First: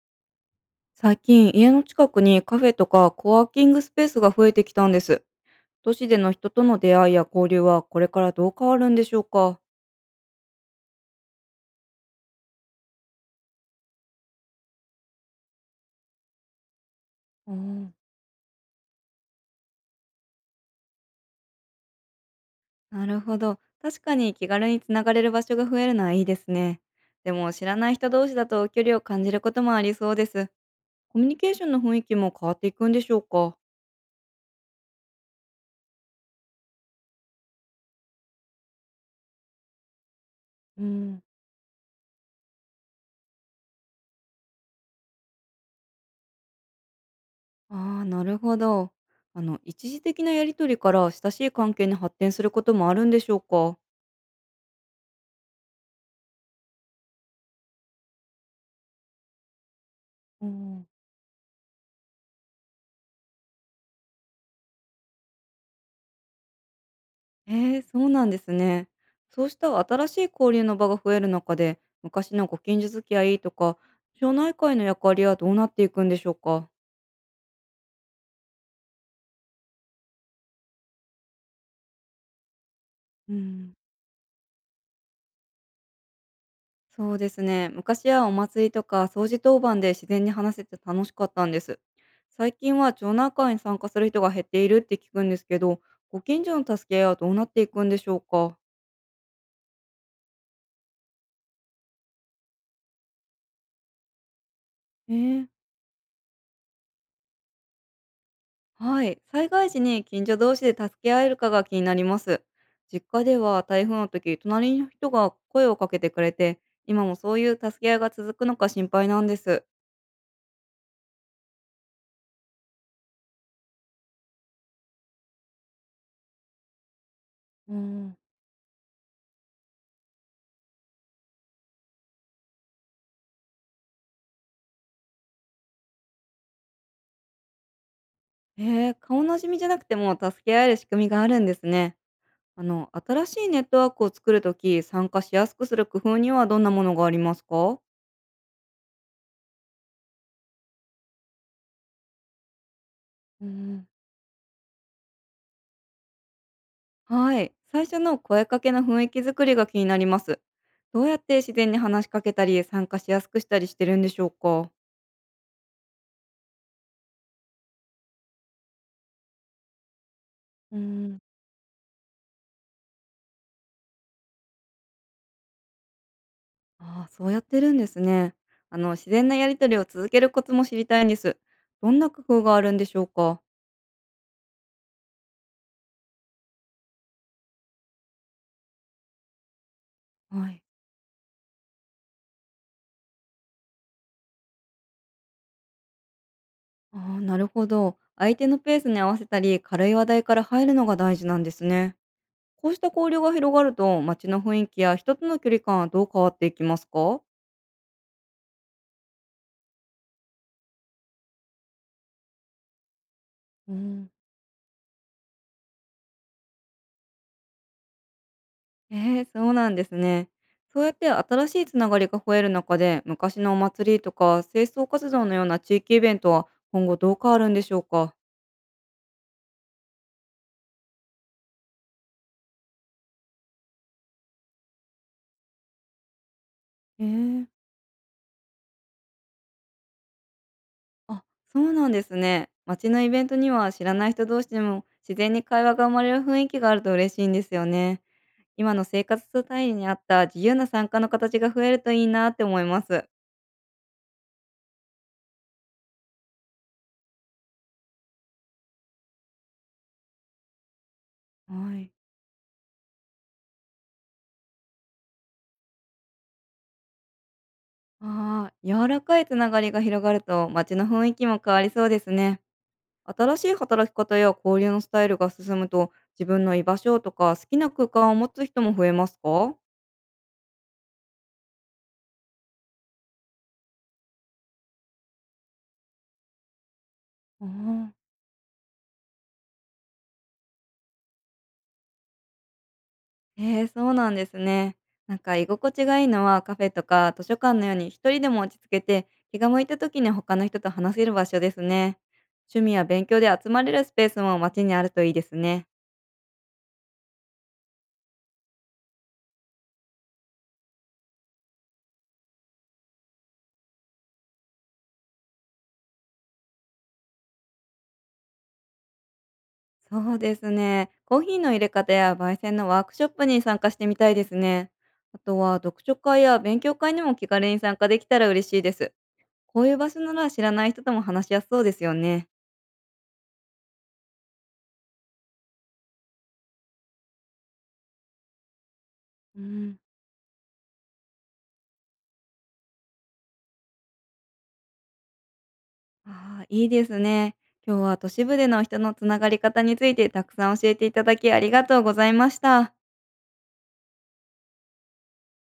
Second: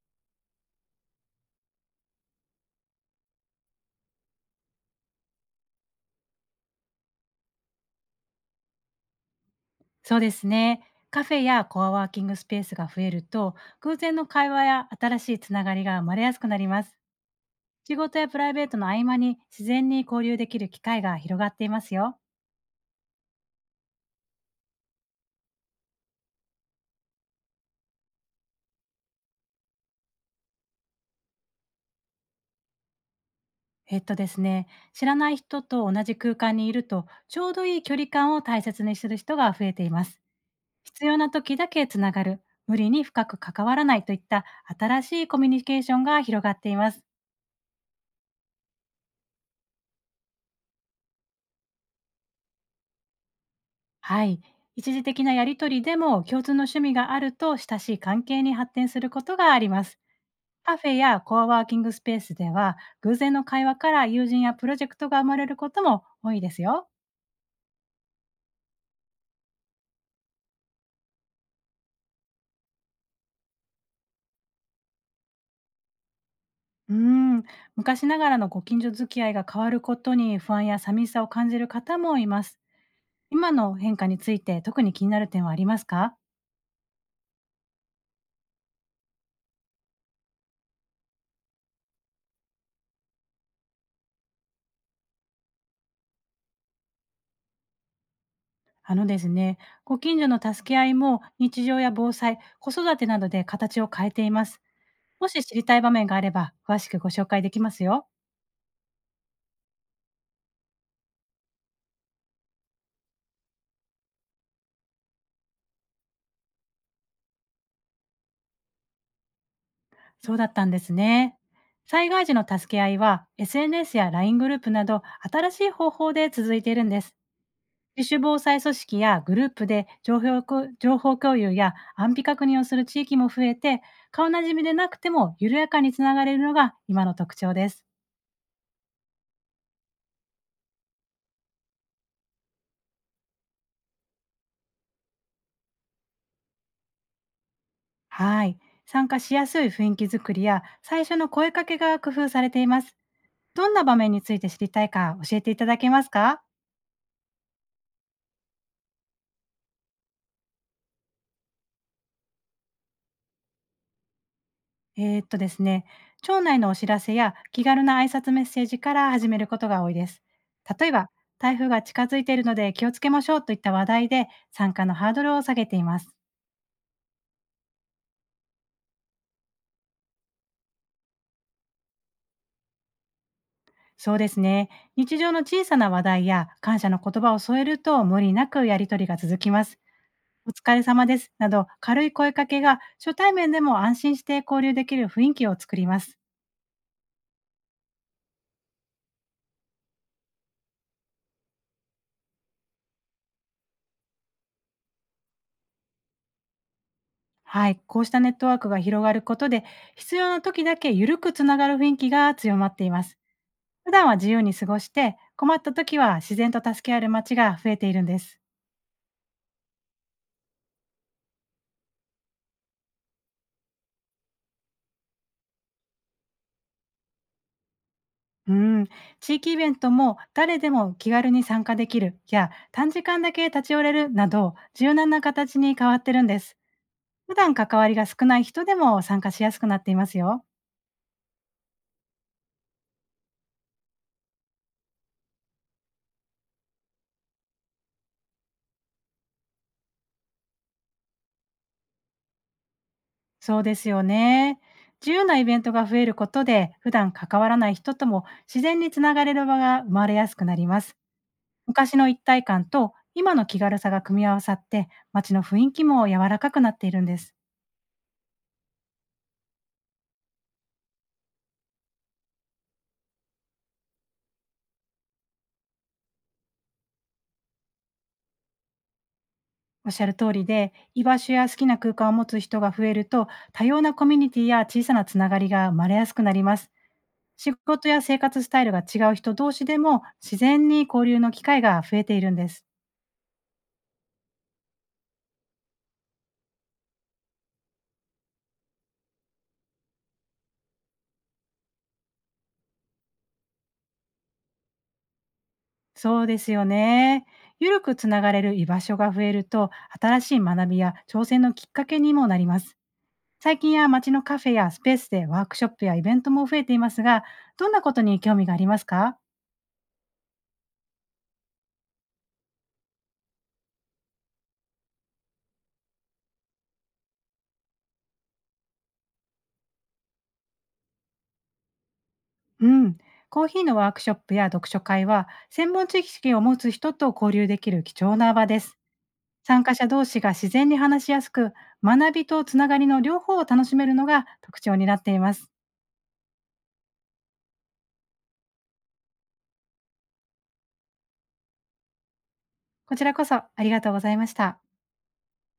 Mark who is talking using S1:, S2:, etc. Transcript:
S1: 最近家の近くにカフェとかコワーキングスペースが増えてきたんです。都市での人との出会いや交流はこれからどう変わるんでしょうか？
S2: そうですね。カフェやコアワーキングスペースが増えると、偶然の会話や新しいつながりが生まれやすくなります。
S1: おー。
S2: 仕事やプライベートの合間に自然に交流できる機会が広がっていますよ。
S1: なるほど、確かに気軽につながれる場所が増えるのはいいですね。でも知らない人同士だと距離を感じることもありそうです。コミュニケーションの雰囲気も変わっていくんでしょうか？
S2: ですね、知らない人と同じ空間にいると、ちょうどいい距離感を大切にする人が増えています。
S1: う
S2: 必要
S1: ん、
S2: な時だけつながる、無理に深く関わらないといった新しいコミュニケーションが広がっています。
S1: ああ、なるほど。あの、一時的なやりとりから親しい関係に発展することもあるんでしょうか？
S2: はい。一時的なやりとりでも共通の趣味があると親しい関係に発展することがあります。
S1: う
S2: カ
S1: ん。
S2: フェやコアワーキングスペースでは偶然の会話から友人やプロジェクトが生まれることも多いですよ。
S1: ええ、そうなんですね。そうした新しい交流の場が増える中で、昔のご近所付き合いとか、町内会の役割はどうなっていくんでしょうか。
S2: うーん、昔ながらのご近所付き合いが変わることに不安や寂しさを感じる方もいます。
S1: う
S2: 今
S1: ん、
S2: の変化について特に気になる点はありますか？
S1: そうですね。昔はお祭りとか掃除当番で自然に話せて楽しかったんです。最近は町内会に参加する人が減っているって聞くんですけど、ご近所の助け合いはどうなっていくんでしょうか。
S2: ですね、ご近所の助け合いも日常や防災、子育てなどで形を変えています。もし
S1: え
S2: 知
S1: え。
S2: りたい場面があれば、詳しくご紹介できますよ。
S1: はい、災害時に近所同士で助け合えるかが気になります。実家では台風の時、隣の人が声をかけてくれて、今もそういう助け合いが続くのか心配なんです。
S2: そうだったんですね。災害時の助け合いは、SNS や LINE グループなど、新しい方法で続いているんです。
S1: う
S2: 自
S1: ん、
S2: 主防災組織やグループで情報共有や安否確認をする地域も増えて、顔なじみでなくても緩やかにつながれるのが今の特徴です。
S1: へえ、顔なじみじゃなくても助け合える仕組みがあるんですね。あの、新しいネットワークを作るとき、参加しやすくする工夫にはどんなものがありますか？
S2: はい。参加しやすい雰囲気づくりや、最初の声かけが工夫されています。
S1: う
S2: どんな
S1: ん、
S2: 場面について知りたいか教えていただけますか？
S1: はい、最初の声かけの雰囲気作りが気になります。どうやって自然に話しかけたり、参加しやすくしたりしてるんでしょうか？
S2: ですね、町内のお知らせや気軽な挨拶メッセージから始めることが多いです。
S1: うー
S2: 例えば、
S1: ん、
S2: 台風が近づいているので気をつけましょうといった話題で参加のハードルを下げています。
S1: ああ、そうやってるんですね。あの、自然なやり取りを続けるコツも知りたいんです。どんな工夫があるんでしょうか？
S2: そうですね、日常の小さな話題や感謝の言葉を添えると無理なくやりとりが続きます。
S1: は
S2: お
S1: い。
S2: 疲れ様ですなど軽い声かけが初対面でも安心して交流できる雰囲気を作ります。
S1: ああ、なるほど。相手のペースに合わせたり、軽い話題から入るのが大事なんですね。こうした交流が広がると、街の雰囲気や人との距離感はどう変わっていきますか？
S2: はい、こうしたネットワークが広がることで必要な時だけ緩くつながる雰囲気が強まっています。
S1: う
S2: 普段
S1: ん。
S2: は自由に過ごして、困った時は自然と助け合える街が増えているんです。
S1: えー、そうなんですね。そうやって新しいつながりが増える中で、昔のお祭りとか清掃活動のような地域イベントは今後どう変わるんでしょうか？
S2: うん、地域イベントも誰でも気軽に参加できるや短時間だけ立ち寄れるなど柔軟な形に変わってるんです。
S1: え
S2: 普
S1: え。
S2: 段関わりが少ない人でも参加しやすくなっていますよ。
S1: あ、そうなんですね。街のイベントには知らない人同士でも自然に会話が生まれる雰囲気があると嬉しいんですよね。今の生活スタイルに合った自由な参加の形が増えるといいなって思います。
S2: そうですよね。自由なイベントが増えることで普段関わらない人とも自然につながれる場が生まれやすくなります。
S1: はい。
S2: 昔の一体感と今の気軽さが組み合わさって街の雰囲気も柔らかくなっているんです。
S1: ああ、柔らかいつながりが広がると街の雰囲気も変わりそうですね。新しい働き方や交流のスタイルが進むと、自分の居場所とか好きな空間を持つ人も増えますか？
S2: おっしゃる通りで居場所や好きな空間を持つ人が増えると多様なコミュニティや小さなつながりが生まれやすくなります。
S1: ああ
S2: 仕事
S1: ー、
S2: や生活スタイルが違う人同士でも自然に交流の機会が増えているんです。
S1: へえ、そうなんですね。なんか居心地がいいのはカフェとか図書館のように一人でも落ち着けて気が向いた時に他の人と話せる場所ですね。趣味や勉強で集まれるスペースも街にあるといいですね。
S2: そうですよね。ゆるくつながれる居場所が増えると新しい学びや挑戦のきっかけにもなります。最近は街のカフェやスペースでワークショップやイベントも増えていますが、どんなことに興味がありますか？
S1: そうですね。コーヒーの入れ方や焙煎のワークショップに参加してみたいですね。あとは読書会や勉強会にも気軽に参加できたら嬉しいです。こういう場所なら知らない人とも話しやすそうですよね。
S2: うん。コーヒーのワークショップや読書会は、専門知識を持つ人と交流できる貴重な場です。
S1: う
S2: 参加
S1: ん。
S2: 者同士が自然に話しやすく、学びとつながりの両方を楽しめるのが特徴になっています。
S1: ああ、いいですね。今日は都市部での人のつながり方についてたくさん教えていただきありがとうございました。
S2: こちらこそありがとうございました。